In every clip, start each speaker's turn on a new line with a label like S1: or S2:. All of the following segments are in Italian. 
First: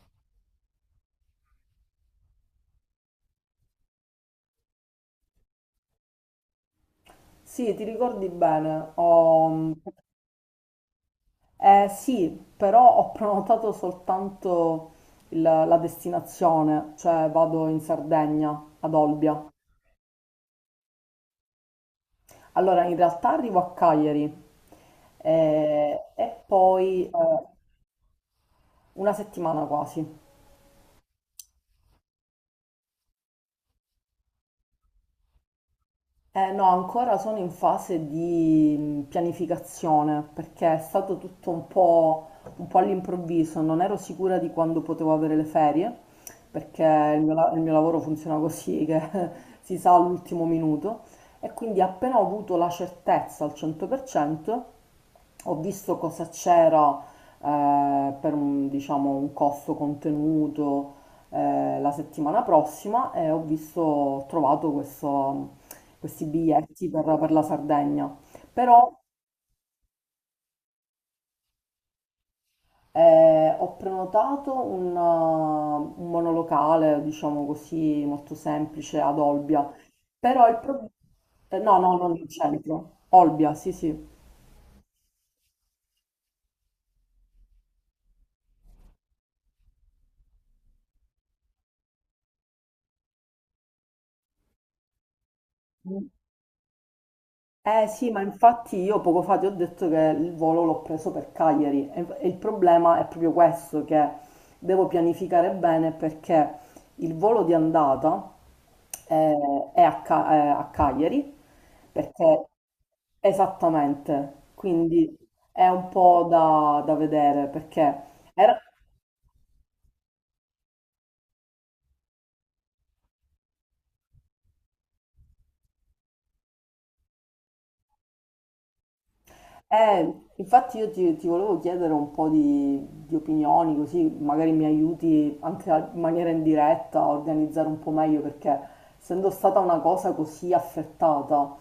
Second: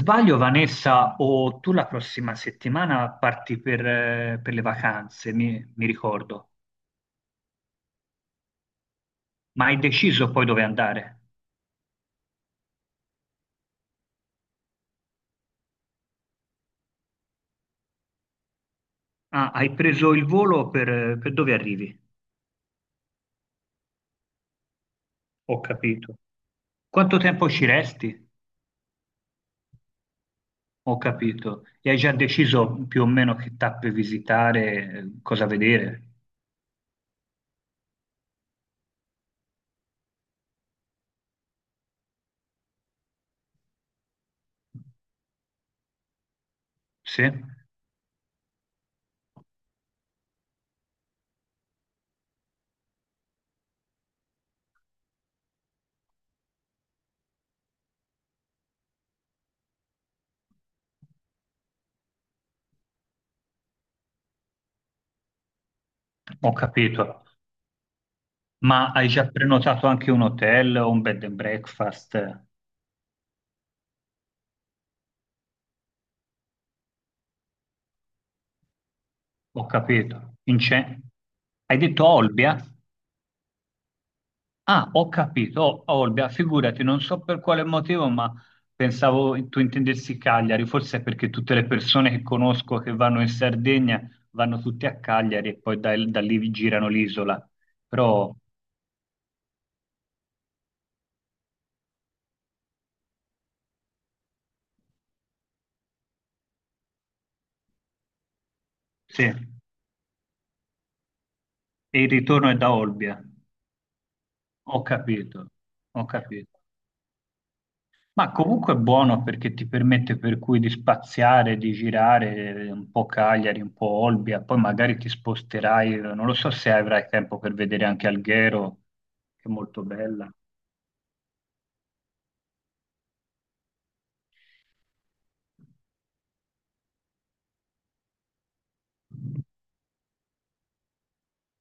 S1: Sbaglio, Vanessa, o tu la prossima settimana parti per le vacanze, mi ricordo,
S2: Sì, ti ricordi bene.
S1: ma
S2: Ho-
S1: hai deciso poi dove andare?
S2: eh, sì, però ho prenotato soltanto la destinazione, cioè vado in Sardegna, ad Olbia.
S1: Ah, hai preso il volo per dove arrivi?
S2: Allora, in realtà arrivo a Cagliari
S1: Ho capito.
S2: e poi
S1: Quanto tempo ci resti?
S2: una settimana quasi.
S1: Ho capito. E hai già deciso più o meno che tappe visitare, cosa vedere?
S2: No, ancora sono in fase di pianificazione perché è stato tutto un po' all'improvviso, non ero sicura di quando potevo avere le ferie perché il
S1: Sì?
S2: mio, il mio lavoro funziona così che si sa all'ultimo minuto e quindi appena ho avuto la certezza al 100% ho visto cosa c'era per un, diciamo, un costo contenuto, la settimana prossima e ho visto, ho trovato questi
S1: Ho
S2: biglietti per,
S1: capito.
S2: la Sardegna. Però
S1: Ma hai già prenotato anche un hotel o un bed and breakfast?
S2: ho prenotato un monolocale, diciamo così, molto semplice ad
S1: Ho
S2: Olbia.
S1: capito.
S2: Però il
S1: In
S2: problema.
S1: ce- Hai
S2: No, no,
S1: detto
S2: non il
S1: Olbia?
S2: centro. Olbia, sì, sì.
S1: Ah, ho capito. O- Olbia, figurati, non so per quale motivo, ma pensavo tu intendessi Cagliari. Forse è perché tutte le persone che conosco che vanno in Sardegna vanno tutte a Cagliari e poi da, da lì vi girano l'isola.
S2: Eh sì, ma
S1: Però
S2: infatti io poco fa ti ho detto che il volo l'ho preso per Cagliari e il problema è proprio questo, che devo pianificare bene perché il volo di andata
S1: sì, e
S2: è a Cagliari,
S1: il
S2: perché
S1: ritorno è da Olbia.
S2: esattamente,
S1: Ho
S2: quindi
S1: capito,
S2: è un
S1: ho
S2: po'
S1: capito.
S2: da vedere perché
S1: Ma
S2: era.
S1: comunque è buono perché ti permette per cui di spaziare, di girare un po' Cagliari, un po' Olbia, poi magari ti sposterai, non lo so se avrai tempo per vedere anche Alghero, che è molto
S2: Eh,
S1: bella.
S2: infatti io ti volevo chiedere un po' di opinioni, così magari mi aiuti anche in maniera indiretta a organizzare un po' meglio, perché essendo stata una cosa così affrettata,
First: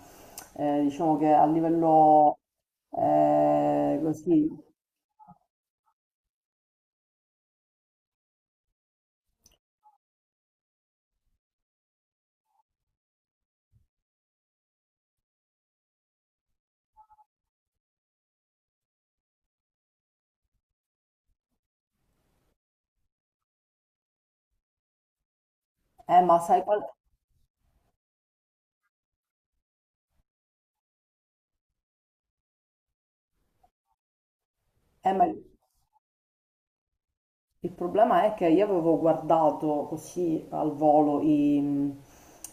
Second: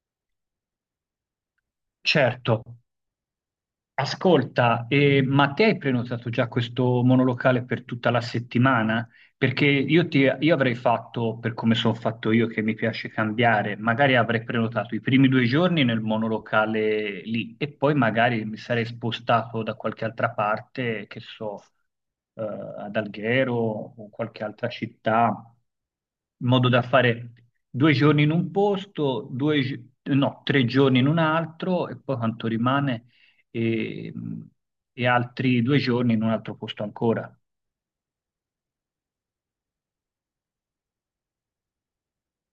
S2: diciamo che a livello
S1: Certo.
S2: così.
S1: Ascolta, ma te hai prenotato già questo monolocale per tutta la settimana? Perché io, ti- io avrei fatto, per come sono fatto io, che mi piace cambiare, magari avrei prenotato i primi due giorni nel monolocale lì e poi magari mi sarei spostato da qualche altra parte, che so, ad Alghero o qualche altra città,
S2: Ma
S1: in
S2: sai
S1: modo
S2: qual
S1: da fare due giorni in un posto, due, gi- no, tre giorni in un altro e poi quanto rimane e, e
S2: è?
S1: altri due giorni in un altro posto ancora,
S2: Il problema è che io avevo guardato così al volo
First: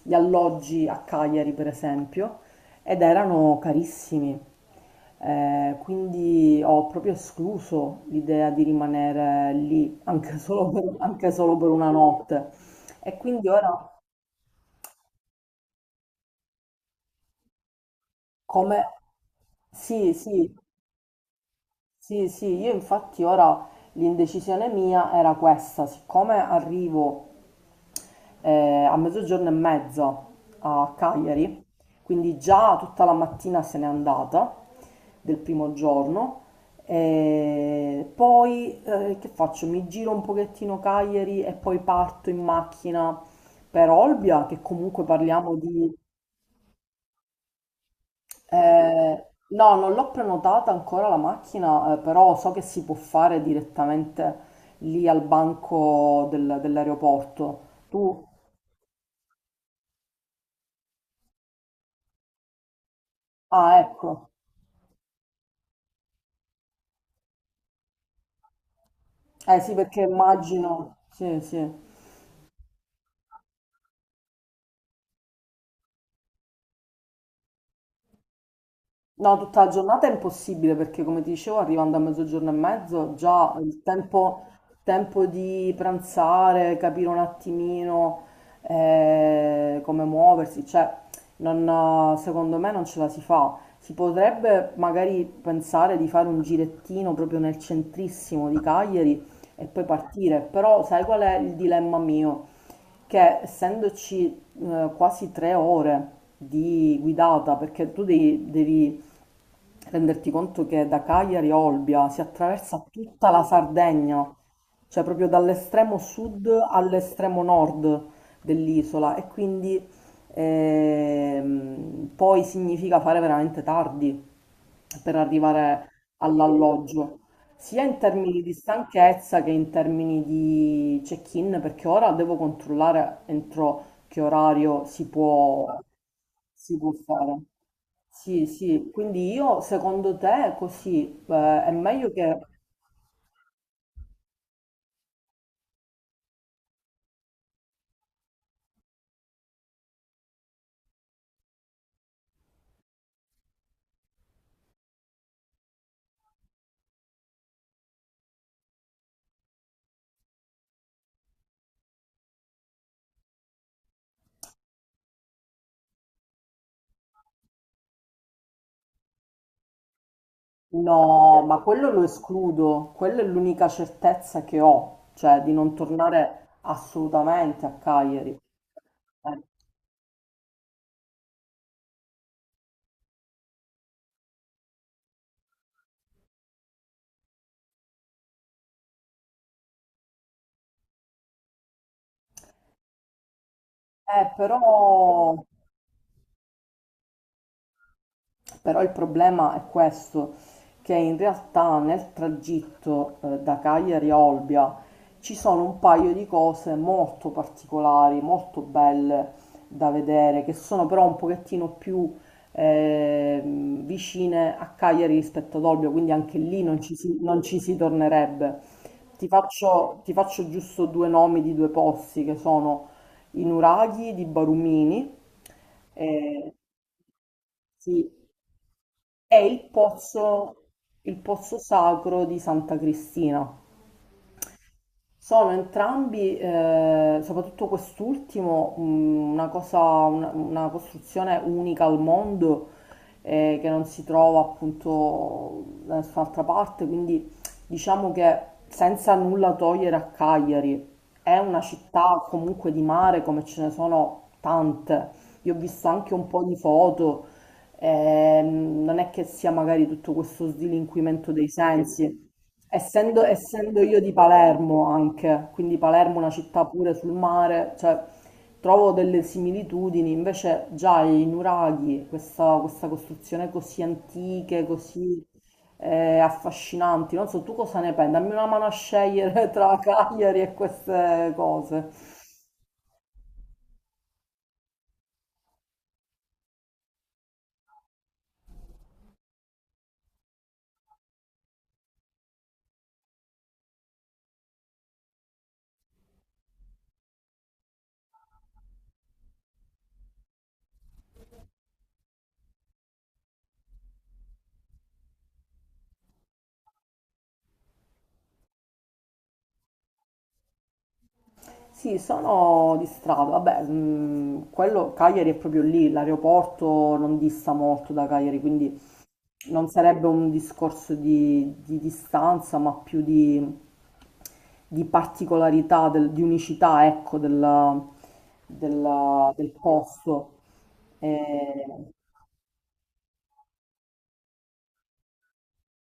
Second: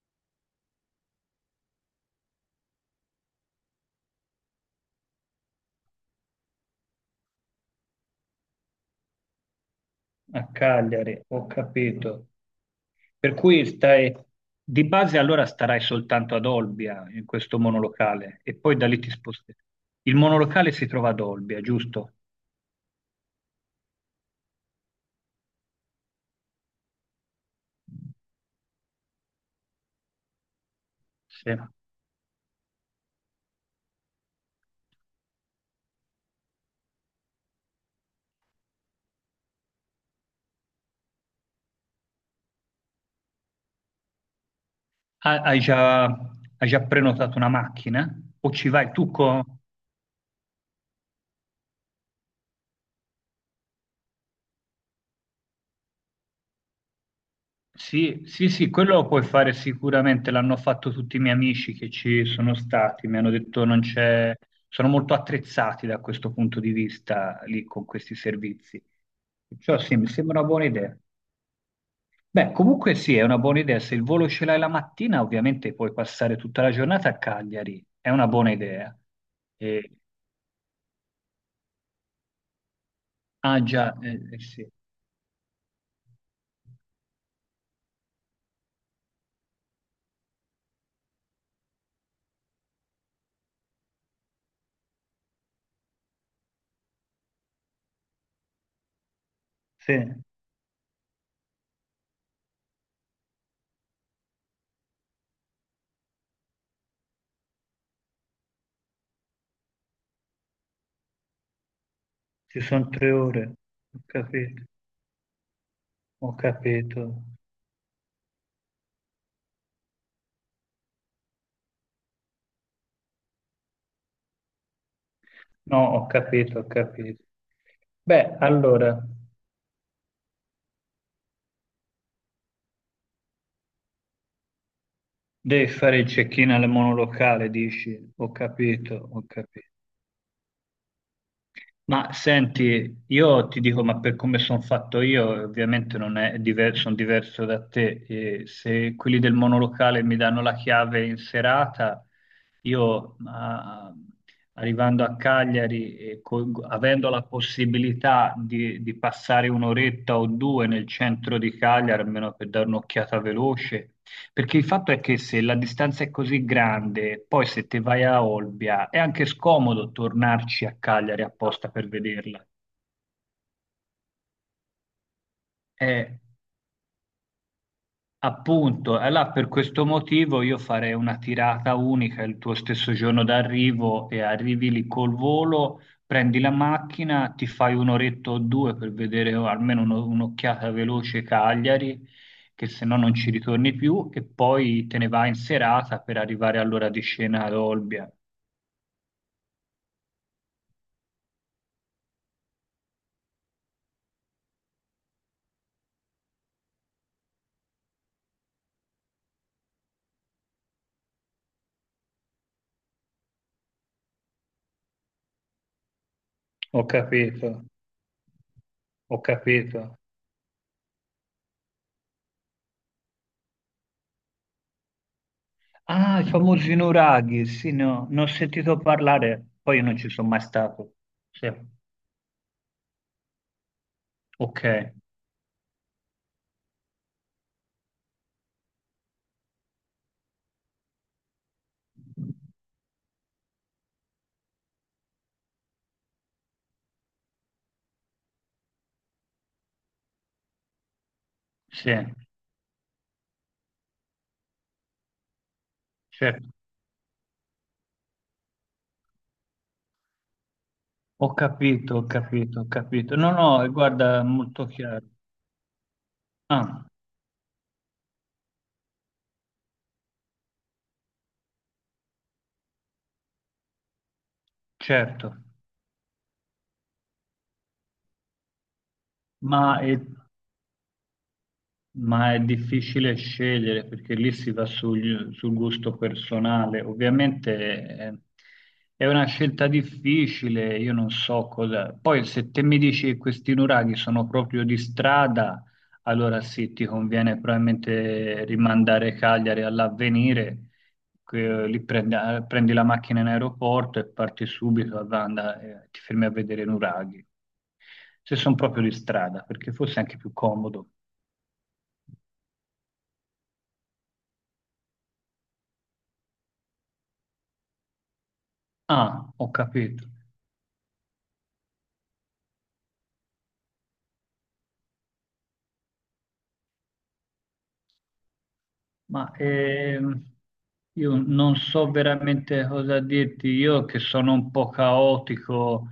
S2: gli alloggi a Cagliari, per esempio, ed erano carissimi. Quindi ho proprio escluso l'idea di rimanere lì anche
S1: a
S2: solo per,
S1: Cagliari,
S2: anche
S1: ho
S2: solo per una
S1: capito.
S2: notte. E
S1: Per
S2: quindi
S1: cui
S2: ora
S1: stai, di base allora starai soltanto ad Olbia, in questo monolocale, e poi
S2: come.
S1: da lì ti sposterai.
S2: Sì,
S1: Il
S2: sì,
S1: monolocale si trova ad Olbia, giusto?
S2: sì, sì, io infatti ora l'indecisione mia era questa, siccome arrivo a mezzogiorno e mezza a
S1: Sì.
S2: Cagliari,
S1: Ha-
S2: quindi già tutta la mattina se n'è andata del primo giorno, e poi che faccio? Mi giro un pochettino Cagliari e poi parto in macchina per Olbia, che comunque parliamo
S1: Hai
S2: di.
S1: già, hai già prenotato una macchina? O ci vai tu con...
S2: No, non l'ho prenotata ancora la macchina, però so che si può fare direttamente lì al banco dell'aeroporto.
S1: Sì,
S2: Tu?
S1: sì, sì, quello lo puoi fare sicuramente, l'hanno fatto tutti i miei amici che ci sono stati, mi hanno detto
S2: Ah,
S1: non
S2: ecco.
S1: c'è, sono molto attrezzati da questo punto di vista lì con questi servizi.
S2: Eh sì,
S1: Perciò sì,
S2: perché
S1: mi sembra una buona
S2: immagino.
S1: idea.
S2: Sì, sì.
S1: Beh, comunque sì, è una buona idea, se il volo ce l'hai la mattina, ovviamente puoi passare tutta la giornata a Cagliari, è una buona idea.
S2: No, tutta la
S1: E-
S2: giornata è impossibile perché, come ti dicevo, arrivando a mezzogiorno e mezzo, già
S1: ah già, sì.
S2: tempo di pranzare, capire un attimino come muoversi, cioè, secondo me non ce la si fa. Si potrebbe magari pensare di fare un girettino proprio nel centrissimo di Cagliari e poi
S1: Sì,
S2: partire, però sai qual è il dilemma mio? Che essendoci quasi 3 ore di guidata, perché tu devi renderti conto che da Cagliari a Olbia si
S1: ci
S2: attraversa
S1: sono tre
S2: tutta la
S1: ore, ho
S2: Sardegna,
S1: capito,
S2: cioè proprio dall'estremo
S1: ho
S2: sud
S1: capito.
S2: all'estremo nord dell'isola e quindi poi significa fare veramente tardi per
S1: No,
S2: arrivare
S1: ho capito, ho
S2: all'alloggio,
S1: capito.
S2: sia in
S1: Beh,
S2: termini di
S1: allora,
S2: stanchezza che in termini di check-in, perché ora devo controllare entro che orario
S1: devi fare il check-in al
S2: si può fare.
S1: monolocale, dici, ho
S2: Sì, sì,
S1: capito, ho
S2: quindi io
S1: capito.
S2: secondo te così è
S1: Ma
S2: meglio che.
S1: senti, io ti dico, ma per come sono fatto io, ovviamente non è diverso, sono diverso da te. E se quelli del monolocale mi danno la chiave in serata, io ma, arrivando a Cagliari, e co- avendo la possibilità di passare un'oretta o due nel centro di Cagliari, almeno per dare un'occhiata veloce. Perché il fatto è che se la distanza è così grande, poi se te vai a Olbia, è anche scomodo tornarci a Cagliari
S2: No, ma
S1: apposta per
S2: quello lo
S1: vederla.
S2: escludo, quella è l'unica certezza che ho, cioè di non
S1: Eh,
S2: tornare assolutamente a Cagliari.
S1: appunto, allora
S2: Eh,
S1: per questo motivo io farei una tirata unica il tuo stesso giorno d'arrivo e arrivi lì col volo, prendi la macchina, ti fai un'oretta o due per vedere almeno uno- un'occhiata veloce Cagliari, che se no non ci ritorni più, e
S2: eh,
S1: poi te ne vai in
S2: però
S1: serata per arrivare all'ora di scena ad Olbia.
S2: Però il problema è questo, che in realtà nel tragitto da Cagliari a Olbia ci sono un paio di cose molto particolari, molto belle da vedere, che sono però un pochettino più eh, vicine a Cagliari rispetto ad Olbia, quindi anche lì
S1: Ho
S2: non
S1: capito,
S2: ci si tornerebbe.
S1: ho capito.
S2: Ti faccio giusto due nomi di due posti che sono i nuraghi di Barumini.
S1: Ah, i
S2: Eh,
S1: famosi nuraghi, sì, no,
S2: sì,
S1: ne ho sentito
S2: è
S1: parlare, poi io non ci sono mai stato.
S2: il
S1: Sì,
S2: pozzo sacro di Santa Cristina.
S1: ok,
S2: Sono entrambi, soprattutto quest'ultimo, una costruzione unica al mondo che non si trova appunto da nessun'altra parte, quindi diciamo che senza nulla togliere a Cagliari, è una
S1: sì,
S2: città comunque di mare come ce ne sono tante. Io ho visto anche un po'
S1: certo.
S2: di foto, non è che sia magari tutto questo slinquimento
S1: Ho
S2: dei
S1: capito, ho
S2: sensi.
S1: capito, ho capito. No, no,
S2: Essendo io di
S1: guarda, è molto
S2: Palermo
S1: chiaro.
S2: anche, quindi Palermo è una città
S1: Ah,
S2: pure sul mare, cioè trovo delle similitudini, invece già i nuraghi, questa costruzione così antiche, così
S1: certo.
S2: affascinanti, non so tu cosa ne pensi, dammi una mano a scegliere
S1: Ma
S2: tra Cagliari e queste cose.
S1: ma è difficile scegliere perché lì si va sul, sul gusto personale. Ovviamente eh, è una scelta difficile, io non so cosa. Poi se te mi dici che questi nuraghi sono proprio di strada, allora sì, ti conviene probabilmente rimandare Cagliari all'avvenire, que- lì prendi, ah, prendi la macchina in aeroporto e parti subito, a Vanda, ti fermi a vedere i nuraghi. Se sono proprio di strada, perché forse è anche più comodo.
S2: Sì, sono di strada, vabbè, quello Cagliari è proprio lì, l'aeroporto non dista molto da Cagliari, quindi
S1: Ah, ho
S2: non sarebbe
S1: capito.
S2: un discorso di distanza, ma più di particolarità, di unicità, ecco,
S1: Ma
S2: del posto.
S1: io non
S2: Eh,
S1: so veramente cosa dirti. Io che sono un po' caotico,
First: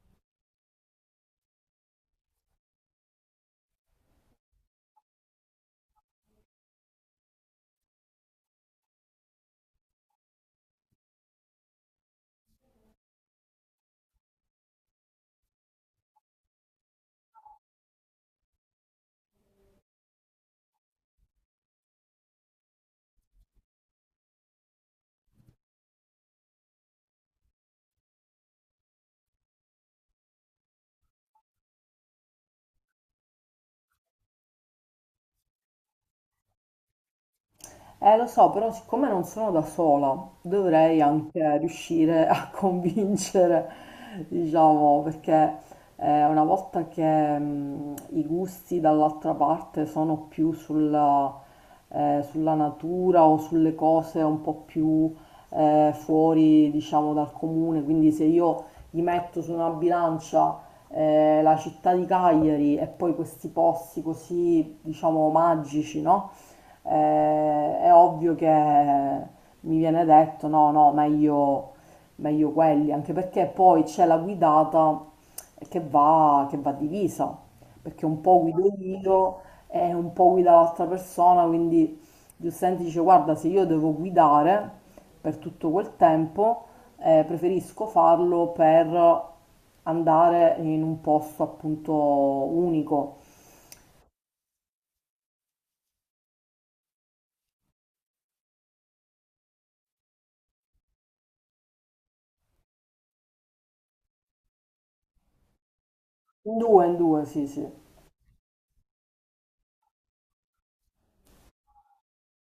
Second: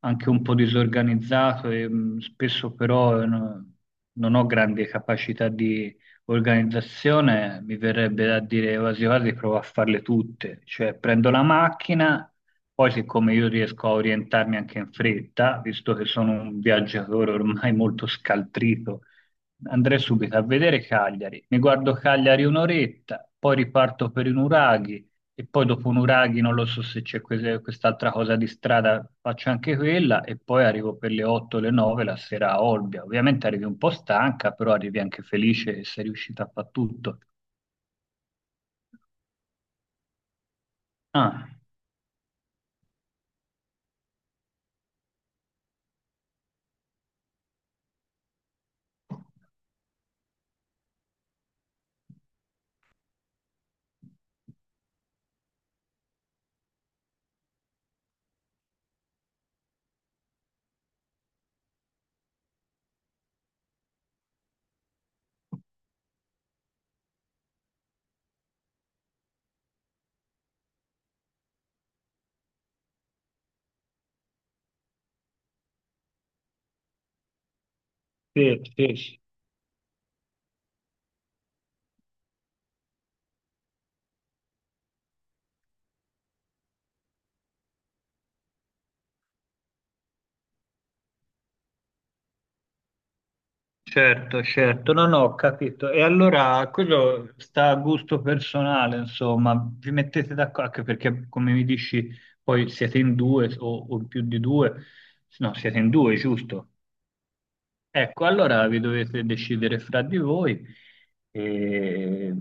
S1: anche un po' disorganizzato e spesso però no- non ho grandi capacità di organizzazione, mi verrebbe da dire quasi quasi provo a farle tutte, cioè prendo la macchina, poi siccome io riesco a orientarmi anche in fretta, visto che sono un viaggiatore ormai molto scaltrito, andrei subito a vedere Cagliari, mi guardo Cagliari un'oretta, poi riparto per i nuraghi e poi dopo un Uraghi, non lo so se c'è quese- quest'altra cosa di strada, faccio anche quella e poi arrivo per le 8 o le 9 la sera a Olbia. Ovviamente arrivi un po' stanca, però arrivi anche felice e sei riuscita a fare tutto.
S2: Lo so, però siccome non sono da sola, dovrei
S1: Ah,
S2: anche riuscire a convincere, diciamo, perché una volta che i gusti dall'altra parte sono più sulla natura o sulle cose un po' più fuori, diciamo, dal comune, quindi se io gli metto su una bilancia la città di Cagliari e poi questi posti così, diciamo, magici, no? È ovvio che mi viene detto no, no, meglio quelli, anche perché poi c'è la guidata che va divisa, perché un po'
S1: sì,
S2: guido
S1: sì, sì.
S2: io e un po' guida l'altra persona, quindi giustamente dice guarda, se io devo guidare per tutto quel tempo, preferisco farlo per andare in un posto appunto unico.
S1: Certo, certo. No, no, ho capito. E allora quello sta a gusto personale, insomma, vi mettete d'accordo, anche perché come mi dici, poi siete in due o in più di due, no, siete in due, giusto?
S2: In due, sì, sì.
S1: Ecco, allora vi dovete decidere fra di voi. E,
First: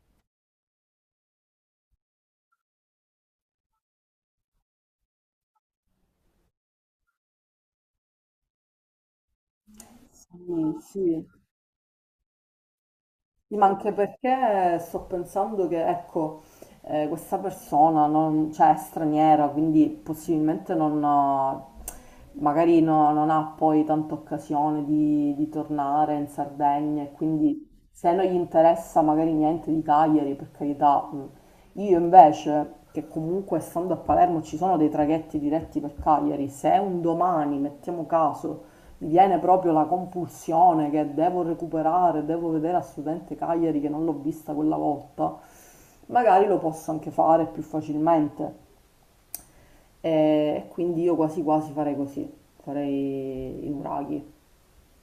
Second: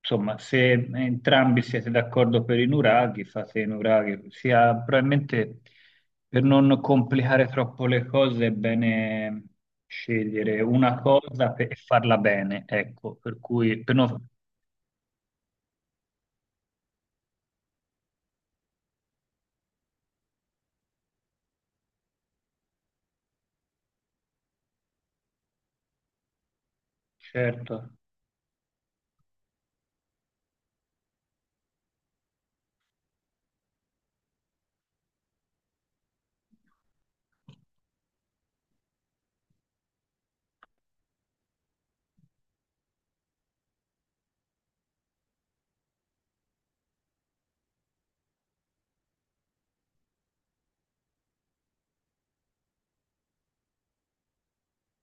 S1: insomma, se entrambi siete d'accordo per i nuraghi, fate i nuraghi. Sia, probabilmente per non complicare troppo le cose è bene scegliere
S2: Sì,
S1: una
S2: sì.
S1: cosa pe- e farla bene, ecco, per
S2: Ma
S1: cui
S2: anche
S1: per non-
S2: perché sto pensando che, ecco, questa persona non, cioè, è straniera, quindi possibilmente non, ha- magari non ha poi tanta occasione di tornare in Sardegna e quindi
S1: certo.
S2: se non gli interessa magari niente di Cagliari, per carità. Mh. Io invece, che comunque stando a Palermo ci sono dei traghetti diretti per Cagliari, se un domani, mettiamo caso, mi viene proprio la compulsione che devo recuperare, devo vedere a studente Cagliari che non l'ho vista quella volta, magari lo posso anche fare più facilmente. E quindi io quasi quasi farei così, farei i nuraghi.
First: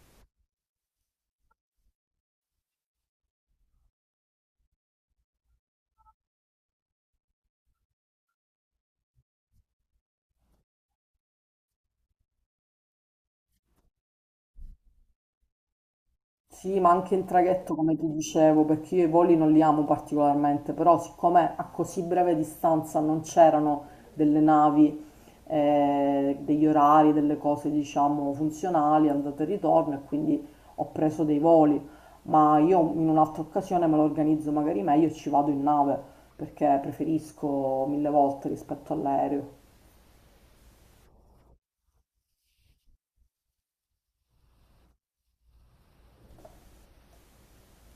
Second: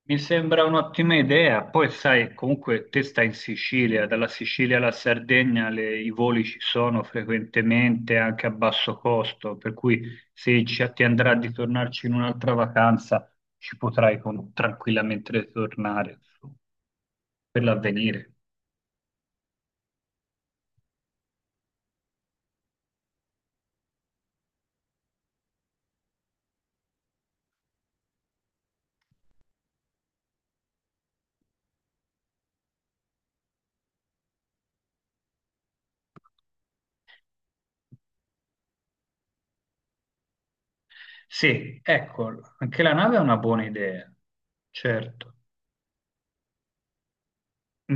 S1: Mi sembra un'ottima idea, poi sai, comunque te stai in Sicilia, dalla Sicilia alla Sardegna le- i voli ci sono frequentemente anche a basso costo, per cui se ci- ti andrà di tornarci in un'altra vacanza ci potrai con- tranquillamente ritornare insomma,
S2: Sì, ma anche in
S1: per
S2: traghetto, come ti
S1: l'avvenire.
S2: dicevo, perché io i voli non li amo particolarmente, però siccome a così breve distanza non c'erano delle navi, degli orari, delle cose, diciamo, funzionali, andata e ritorno, e quindi ho preso dei voli, ma io in un'altra occasione me lo organizzo magari meglio e ci vado in nave, perché preferisco mille volte rispetto all'aereo.
S1: Sì, ecco, anche la nave è una buona idea, certo.